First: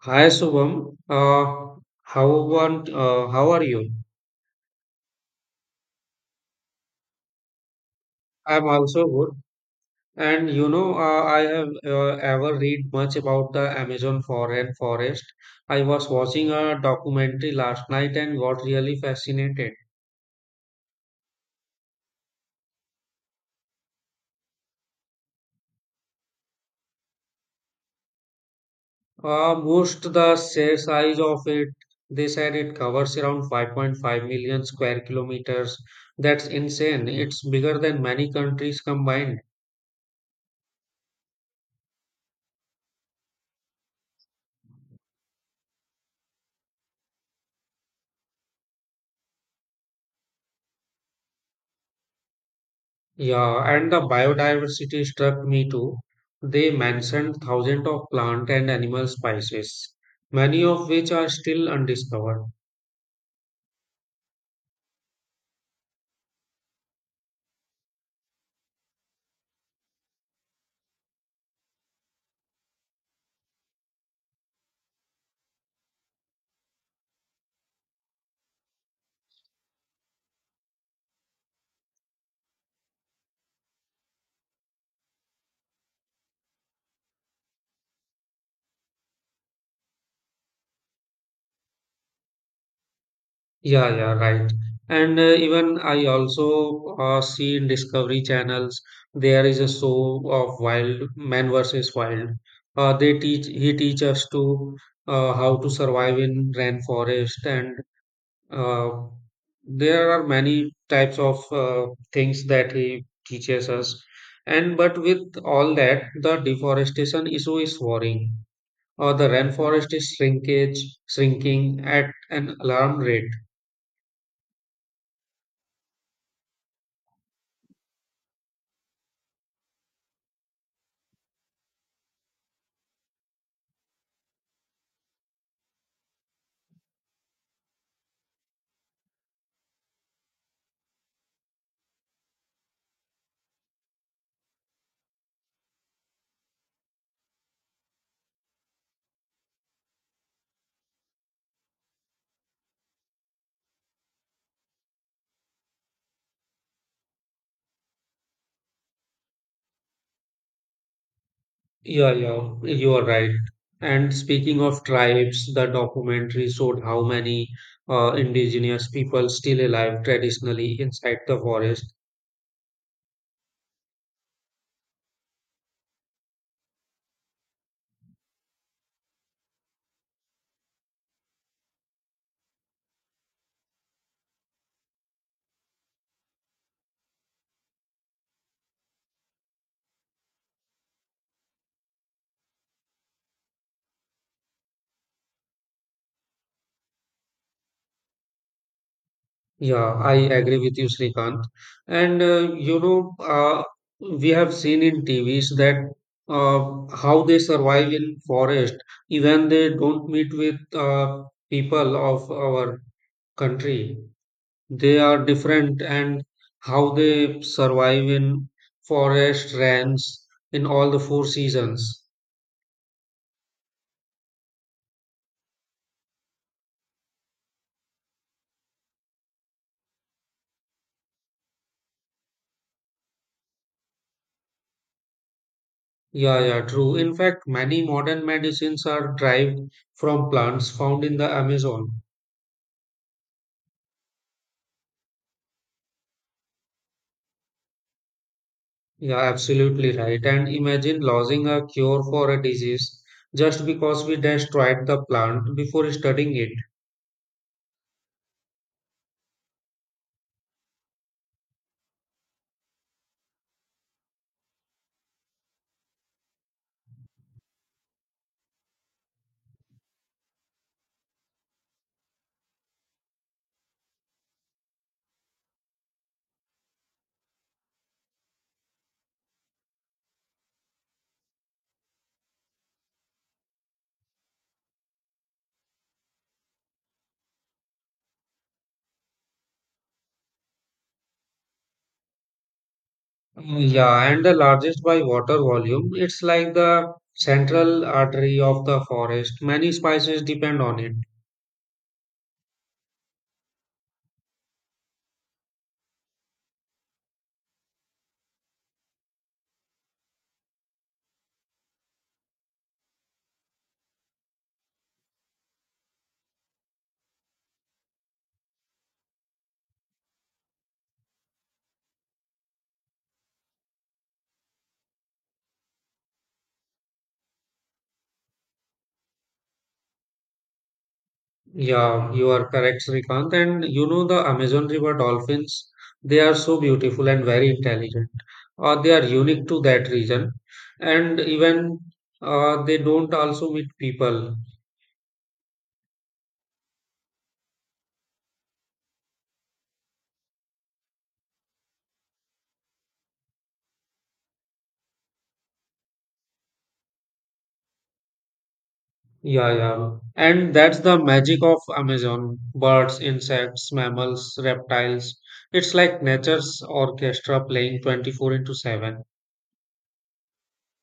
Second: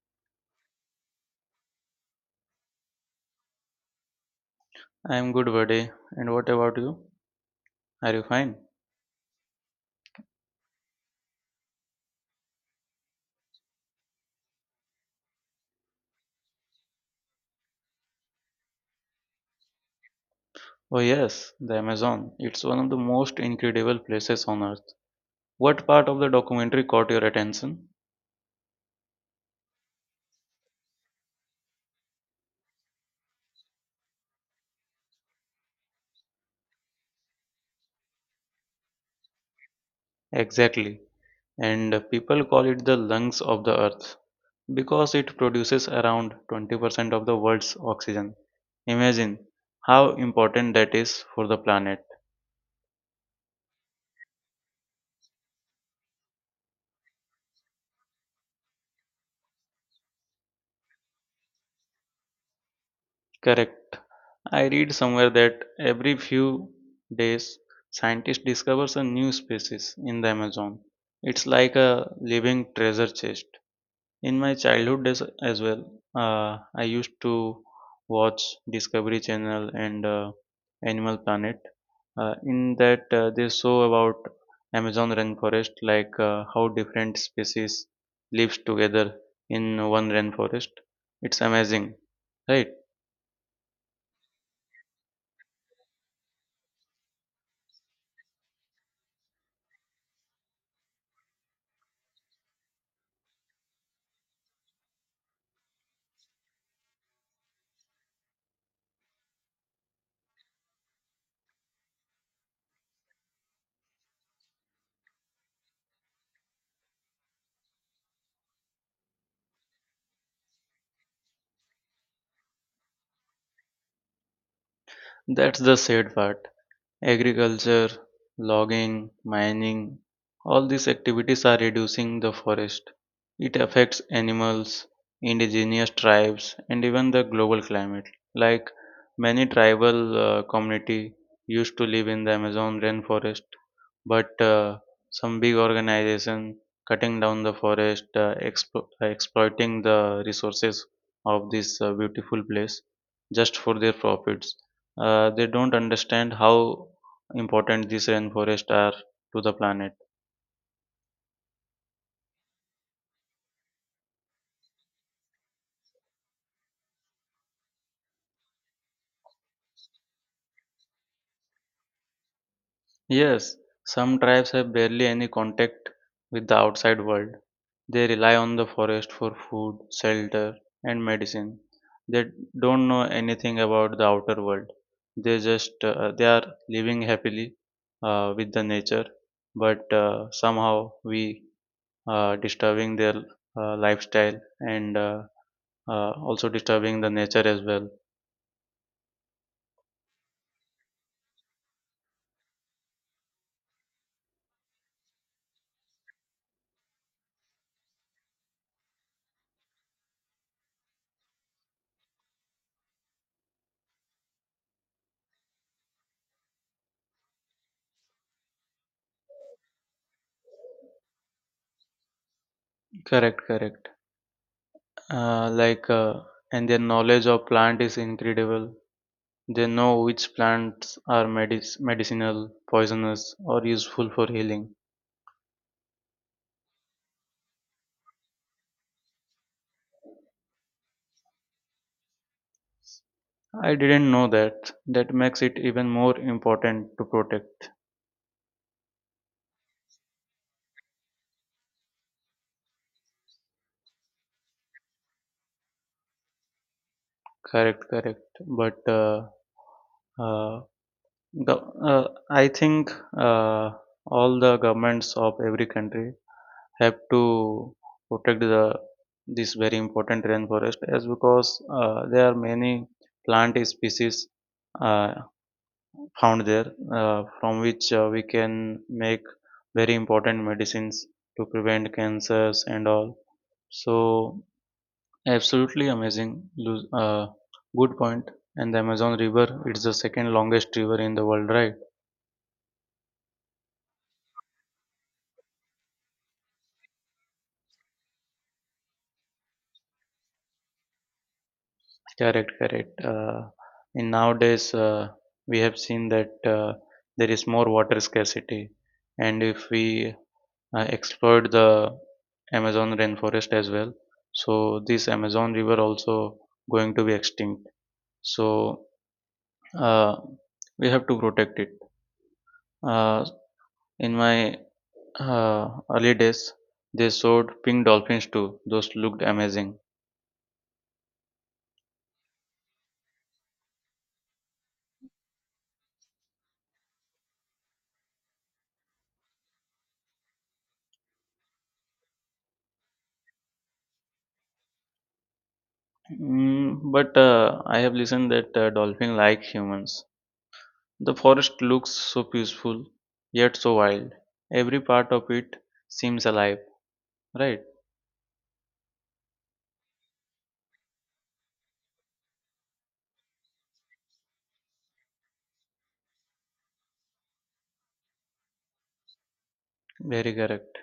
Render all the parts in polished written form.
Hi Shubham, how are you? I'm good, buddy. And what about you? Are you fine? I'm also good. I have ever read much about the Amazon foreign forest. I was watching a documentary last night and got really fascinated. Oh, yes, the Amazon. It's one of the most incredible places on earth. What part of the documentary caught your attention? Most the share size of it, they said it covers around 5.5 million square kilometers. That's insane. It's bigger than many countries combined. Exactly. And people call it the lungs of the earth because it produces around 20% of the world's oxygen. Imagine how important that is for the planet. Yeah, and the biodiversity struck me too. They mentioned thousands of plant and animal species, many of which are still undiscovered. Correct. I read somewhere that every few days scientists discovers a new species in the Amazon. It's like a living treasure chest. In my childhood days as well, I used to watch Discovery Channel and Animal Planet. In that, they show about Amazon rainforest, like how different species lives together in one rainforest. It's amazing, right? Yeah, yeah, right. And even I also see in Discovery channels there is a show of wild man versus wild. They teach he teach us to how to survive in rainforest and Uh, there are many types of things that he teaches us, and but with all that, the deforestation issue is worrying. Or the rainforest is shrinkage shrinking at an alarm rate. That's the sad part. Agriculture, logging, mining, all these activities are reducing the forest. It affects animals, indigenous tribes, and even the global climate. Like many tribal community used to live in the Amazon rainforest, but some big organization cutting down the forest, exploiting the resources of this beautiful place just for their profits. They don't understand how important these rainforests are to the planet. Yeah, yeah, you are right. And speaking of tribes, the documentary showed how many indigenous people still alive traditionally inside the forest. Yes, some tribes have barely any contact with the outside world. They rely on the forest for food, shelter, and medicine. They don't know anything about the outer world. They are living happily with the nature, but somehow we disturbing their lifestyle and also disturbing the nature as well. Yeah, I agree with you, Srikanth. And uh, you know, uh, we have seen in TVs that how they survive in forest, even they don't meet with people of our country. They are different, and how they survive in forest, rains, in all the four seasons. Correct, correct. Like, and their knowledge of plant is incredible. They know which plants are medicinal, poisonous, or useful for healing. Yeah, yeah, true. In fact, many modern medicines are derived from plants found in the Amazon. I didn't know that. That makes it even more important to protect Yeah, absolutely right. And imagine losing a cure for a disease just because we destroyed the plant before studying it. correct, correct, but uh, I think, uh, all the governments of every country have to protect the this very important rainforest as because there are many plant species uh, found there, from which we can make very important medicines to prevent cancers and all. So absolutely amazing. Lu- uh, Good point. And the Amazon river, it's the second longest river in the world, right? Mm, yeah, and the largest by water volume, it's like the central artery of the forest. Many species depend on it. Correct, correct. In nowadays, we have seen that there is more water scarcity, and if we exploit the Amazon rainforest as well, so this Amazon river also going to be extinct. So uh, we have to protect it. Uh, in my uh, early days, they showed pink dolphins too. Those looked amazing. Yeah, you are correct, Srikanth. And you know the Amazon River dolphins, they are so beautiful and very intelligent. They are unique to that region. And even they don't also meet people. Mm, but I have listened that dolphin like humans. The forest looks so peaceful, yet so wild. Every part of it seems alive, right? Yeah, yeah. And that's the magic of Amazon. Birds, insects, mammals, reptiles. It's like nature's orchestra playing 24 into 7. Very correct.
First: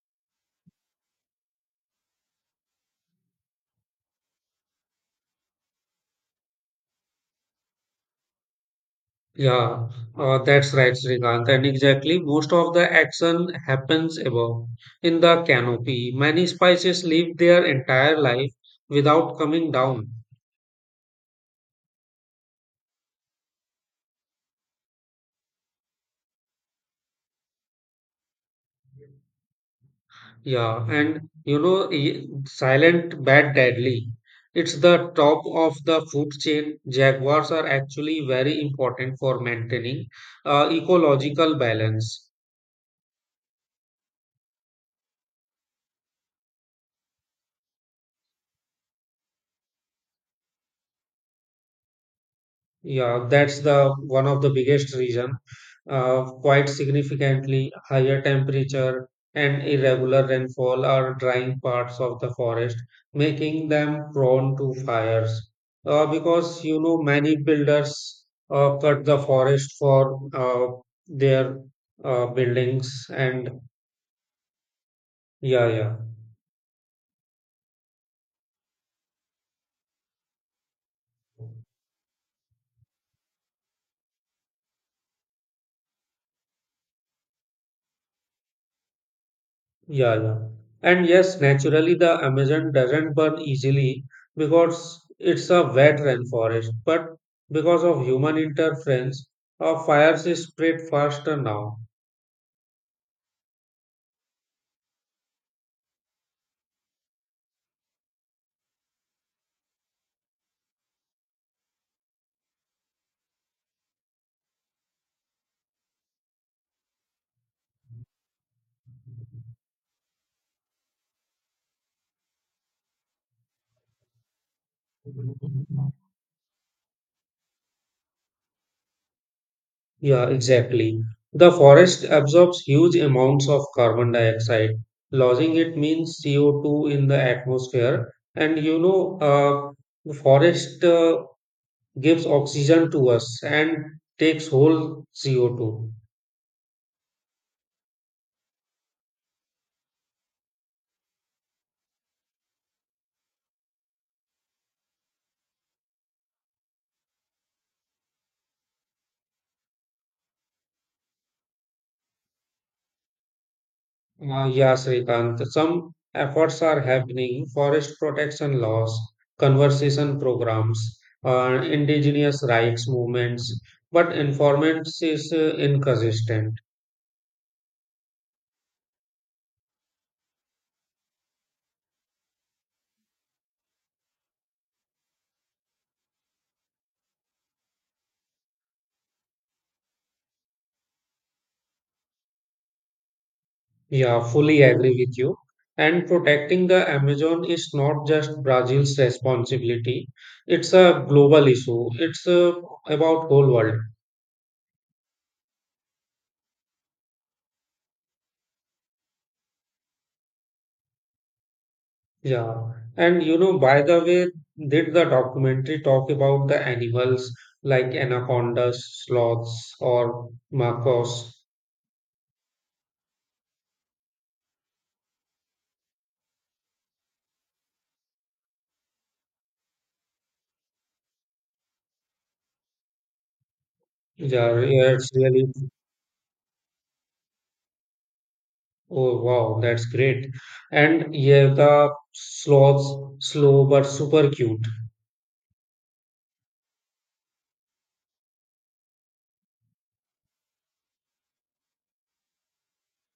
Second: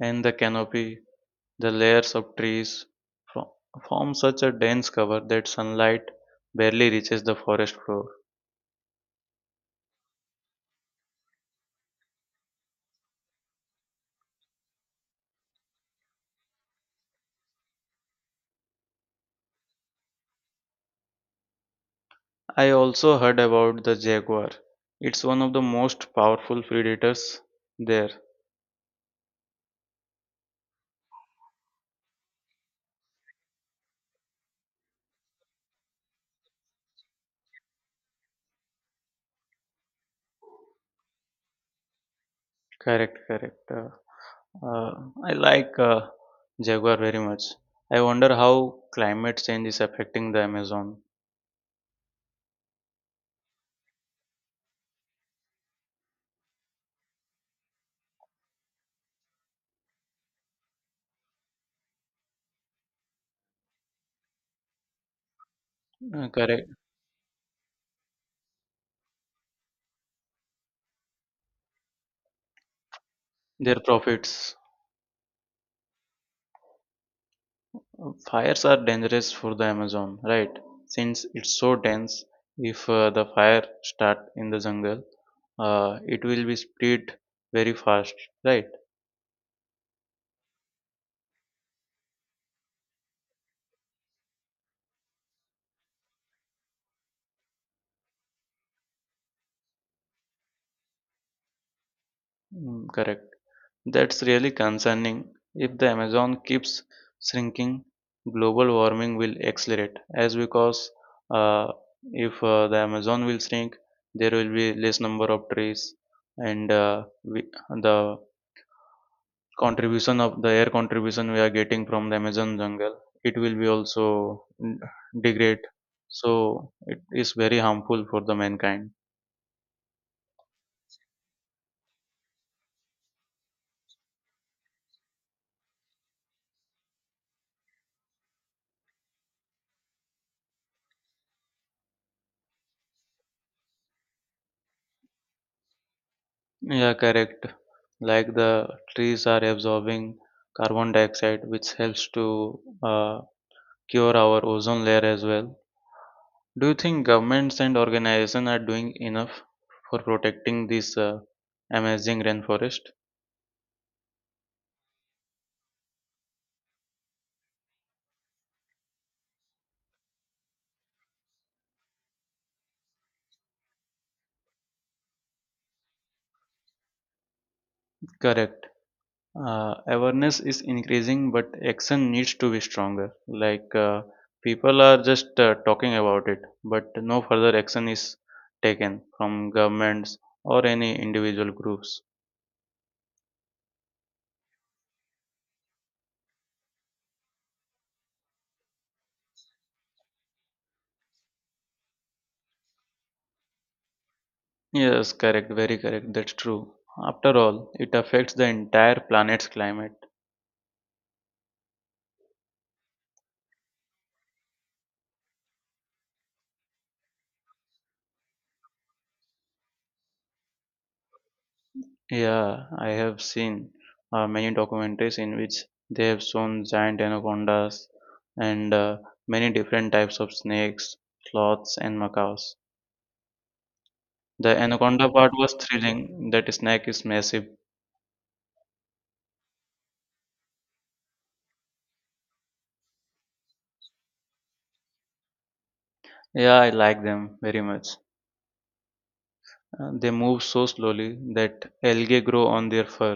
And the canopy, the layers of trees fro- form such a dense cover that sunlight barely reaches the forest floor. Yeah, that's right, Srikanth. And exactly, most of the action happens above in the canopy. Many species live their entire life without coming down. I also heard about the jaguar. It's one of the most powerful predators there. Yeah, and silent but deadly. It's the top of the food chain. Jaguars are actually very important for maintaining ecological balance. Correct, correct. Uh, I like jaguar very much. I wonder how climate change is affecting the Amazon. Yeah, that's the one of the biggest reason. Quite significantly higher temperature and irregular rainfall are drying parts of the forest, making them prone to fires. Because Correct. you know many builders cut the forest for their buildings and Their profits. yeah, yeah. Fires are dangerous for the Amazon, right? Since it's so dense, if the fire start in the jungle, it will be spread very fast, right? Yeah, yeah. And yes, naturally, the Amazon doesn't burn easily because it's a wet rainforest. But because of human interference, our fires is spread faster now. Mm, correct. That's really concerning. If the Amazon keeps shrinking, global warming will accelerate. As because uh, if the Amazon will shrink, there will be less number of trees, and we, the contribution of the air contribution we are getting from the Amazon jungle, it will be also degrade. So it is very harmful for the mankind. Yeah, exactly. The forest absorbs huge amounts of carbon dioxide. Losing it means CO2 in the atmosphere. The forest gives oxygen to us and takes whole CO2. Yeah, correct. Like the trees are absorbing carbon dioxide, which helps to cure our ozone layer as well. Do you think governments and organizations are doing enough for protecting this amazing rainforest? Yeah, Srikant, some efforts are happening. Forest protection laws, conservation programs, indigenous rights movements, but informants is inconsistent. Correct. Awareness is increasing, but action needs to be stronger. Like, people are just talking about it, but no further action is taken from governments or any individual groups. Yeah, fully agree with you. And protecting the Amazon is not just Brazil's responsibility. It's a global issue. It's about whole world. Yes, correct, very correct, that's true. After all, it affects the entire planet's climate. Yeah, and you know, by the way, did the documentary talk about the animals like anacondas, sloths, or macos? Yeah, I have seen many documentaries in which they have shown giant anacondas and many different types of snakes, sloths, and macaws. The Yeah, yeah, anaconda part was thrilling. That snake is massive. oh wow, that's great. And yeah, the sloths, slow but super cute. Yeah, I like them very much. They move so slowly that algae grow on their fur.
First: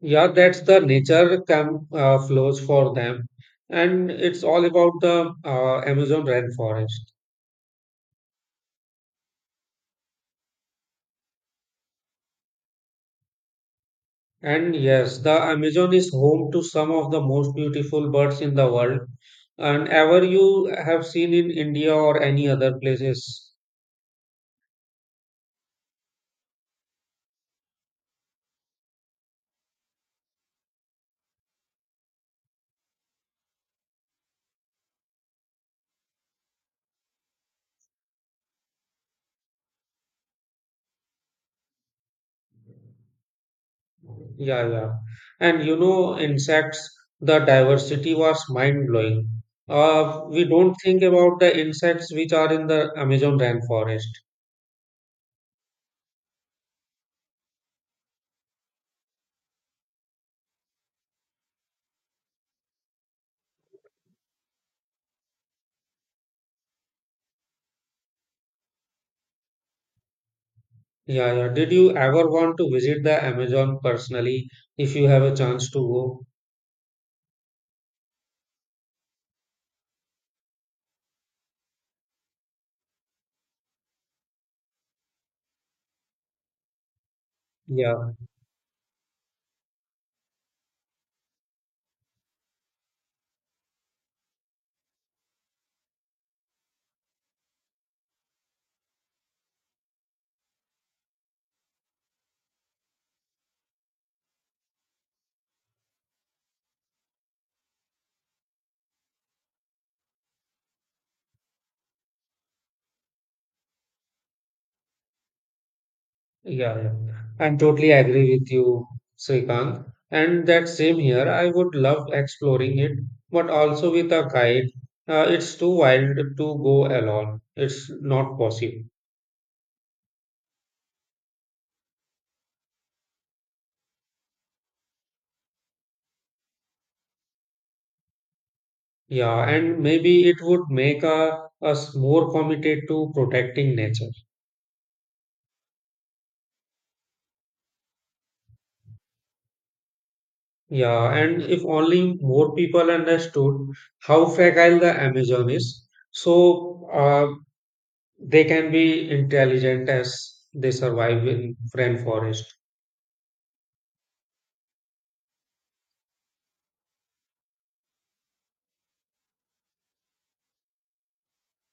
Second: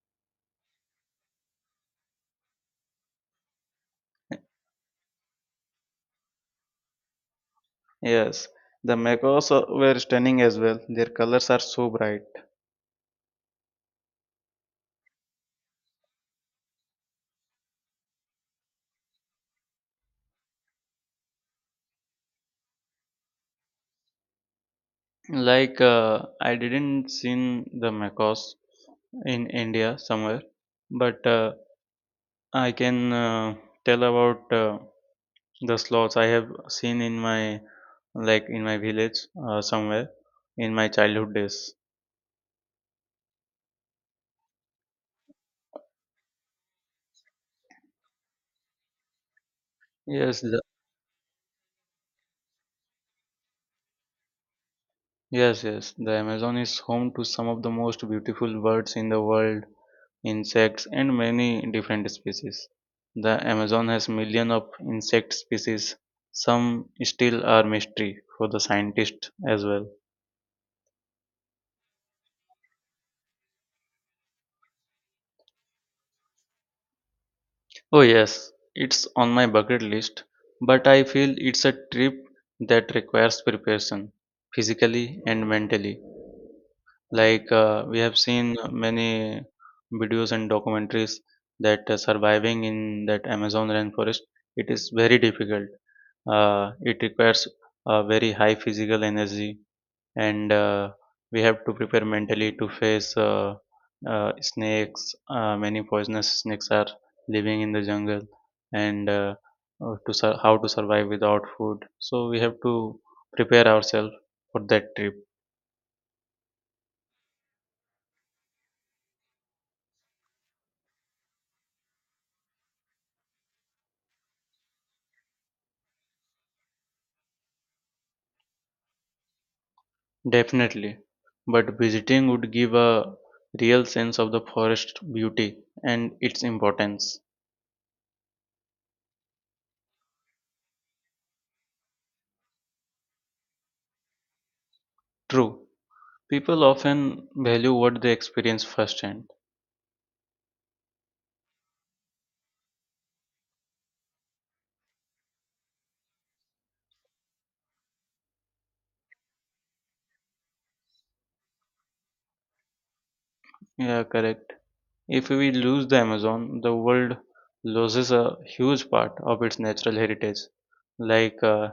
Yeah, that's the nature camouflage for them. And it's all about the Amazon rainforest. Yes, the macaws were stunning as well. Their colors are so bright. And yes, the Amazon is home to some of the most beautiful birds in the world, and ever you have seen in India or any other places. Like, I didn't seen the macaws in India somewhere, but I can tell about the sloths I have seen in my, like in my village somewhere in my childhood days. Yeah, yeah. And you know, insects, the diversity was mind-blowing. Yes, We the don't think about the insects which are in the Amazon rainforest. yes, yes, the Amazon is home to some of the most beautiful birds in the world, insects, and many different species. The Amazon has millions of insect species. Some still are mystery for the scientists as well. Yeah, yeah. Did you ever want to visit the Amazon personally if you have a chance to go? Oh, yes, it's on my bucket list, but I feel it's a trip that requires preparation, physically and mentally. Like, we Yeah. have seen many videos and documentaries that surviving in that Amazon rainforest, it is very difficult. It requires a very high physical energy, and we have to prepare mentally to face snakes. Many poisonous snakes are living in the jungle, and how to survive without food. So we have to prepare ourselves for that trip. Yeah, yeah. I'm totally agree with you, Srikant. And that same here, I would love exploring it, but also with a guide. It's too wild to go alone. It's not possible. Definitely, but visiting would give a real sense of the forest beauty and its importance. Yeah, and maybe it would make us more committed to protecting nature. True, people often value what they experience firsthand. Yeah, and if only more people understood how fragile the Amazon is, so they can be intelligent as they survive in rainforest. Yeah, correct. If we lose the Amazon, the world loses a huge part of its natural heritage. Like uh,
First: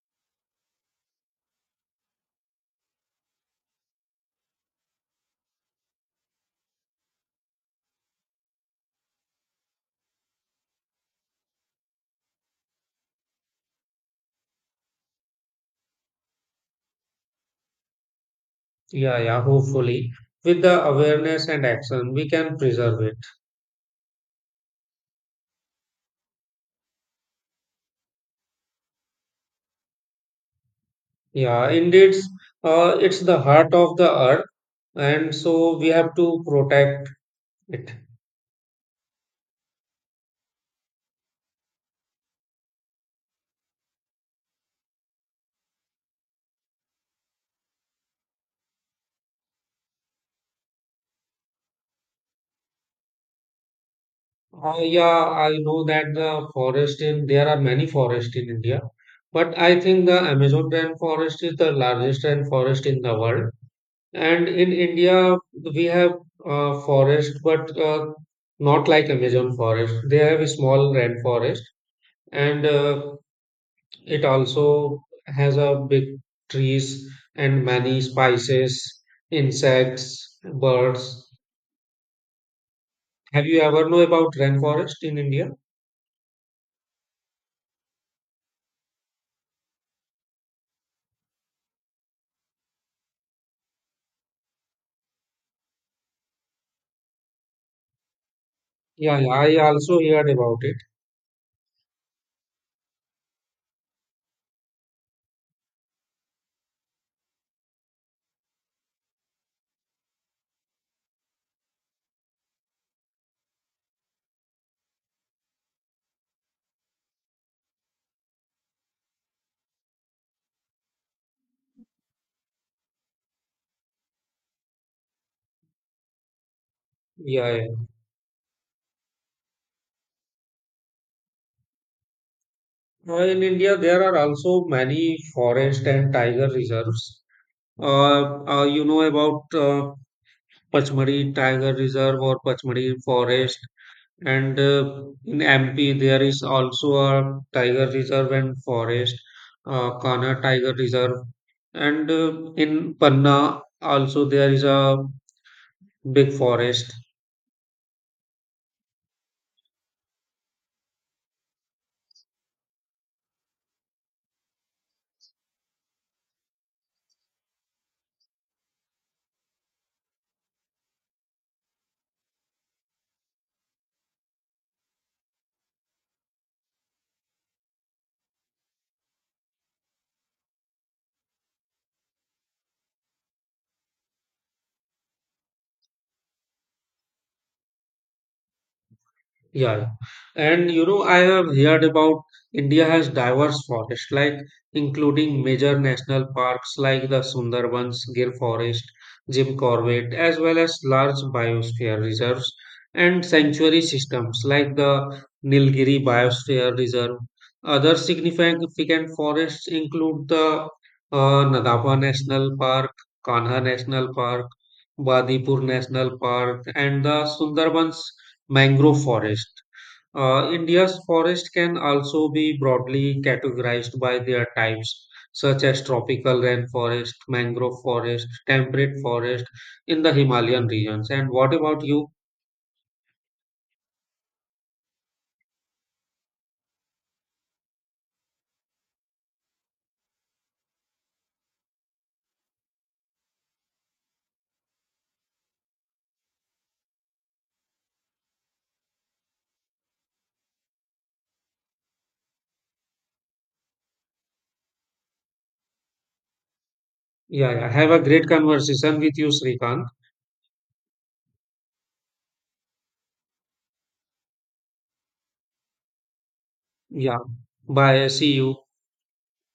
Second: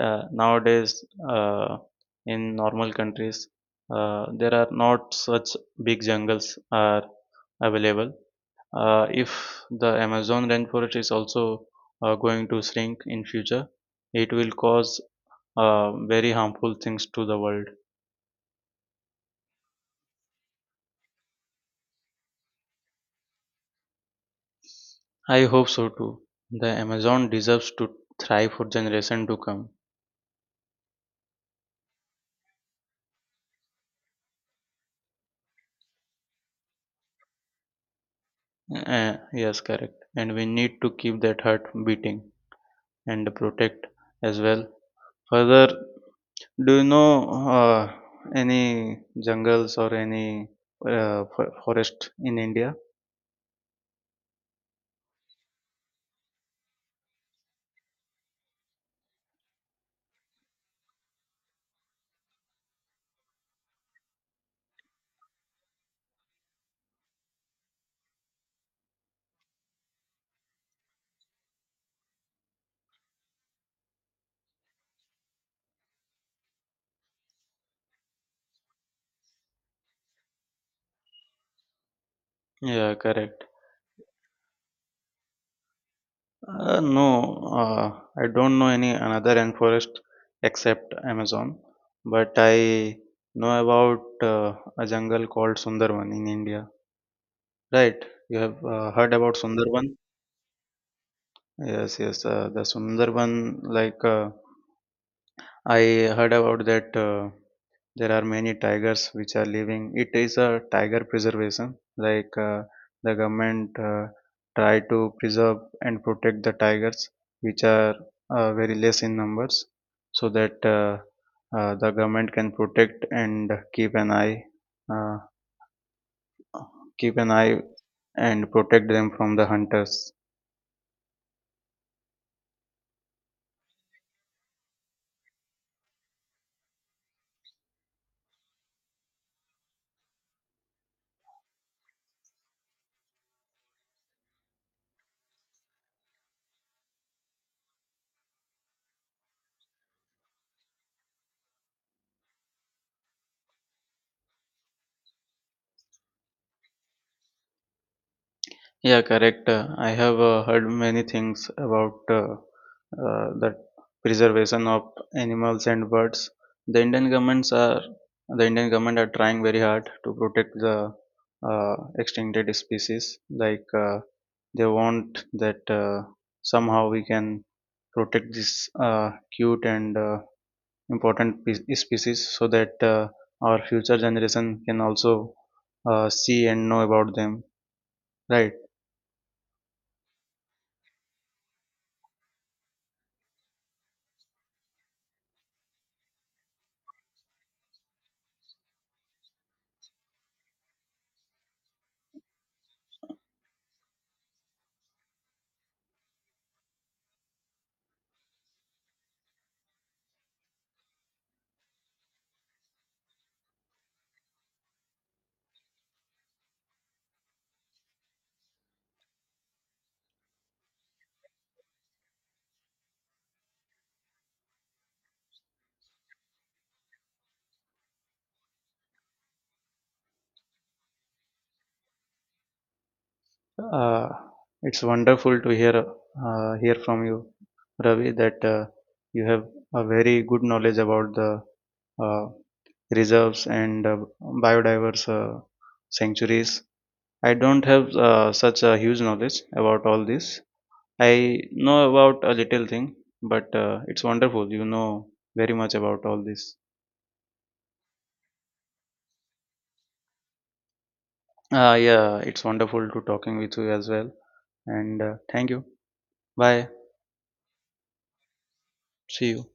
uh, nowadays, in normal countries, there are not such big jungles are available. If the Amazon rainforest is also going to shrink in future, it will cause very harmful things to the world. Yeah, yeah, hopefully. With the awareness and action, we can preserve it. I hope so too. The Amazon deserves to thrive for generation to come. Yeah, indeed, it's the heart of the earth, and so we have to protect it. Uh, yes, correct, and we need to keep that heart beating and protect as well further. Do you know uh, any jungles or any forest in India? Yeah, I know that there are many forests in India, but I think the Amazon rainforest is the largest rainforest in the world. And in India, we have forest, but not like Amazon forest. They have a small rainforest, and it also has a big trees and many spices, insects, birds. Yeah, Have correct. you ever know about rainforest in India? No, uh, I don't know any another rainforest except Amazon, but I know about a jungle called Sundarban in India. Right? You have heard Yeah, yeah, about I Sundarban? also heard about it. Yes, yes. The Sundarban, like, I heard about that. There are many tigers which are living. It is a tiger preservation. Like, the government try to preserve and protect the tigers which are very less in numbers, so that the government can protect and keep an eye, uh, keep an Yeah, eye yeah. and protect them from the hunters. In India, there are also many forest and tiger reserves. You know about Pachmadi Tiger Reserve or Pachmadi Forest. And in MP, there is also a tiger reserve and forest, Kana Tiger Reserve. And in Panna, also there is a big forest. Yeah, correct. I have heard many things about the preservation of animals and birds. The Indian governments are the Indian government are trying very hard to protect the uh, extincted species. Like, they want that somehow we can protect this cute and important species, so that our future generation can also see and know about them. Right. Yeah, yeah. And you know, I have heard about India has diverse forests, like including major national parks like the Sundarbans, Gir Forest, Jim Corbett as well as large biosphere reserves and sanctuary systems like the Nilgiri Biosphere Reserve. Other significant forests include the Nadapa National Park, Kanha National Park, Badipur National Park, and the Sundarbans. Mangrove forest. India's forest can also be broadly categorized by their types, such as tropical rainforest, mangrove forest, temperate forest in the Himalayan regions. And what about you? Uh, it's wonderful to hear hear from you, Ravi, that you have a very good knowledge about the uh, reserves and biodiverse sanctuaries. I don't have such a huge knowledge about all this. I know about a little thing, but it's wonderful. You know very much about all this. Yeah, yeah. Have a great conversation with you, Srikanth. Yeah, it's wonderful to talking with you as well. And thank you. Bye. Yeah. Bye. See you. See you.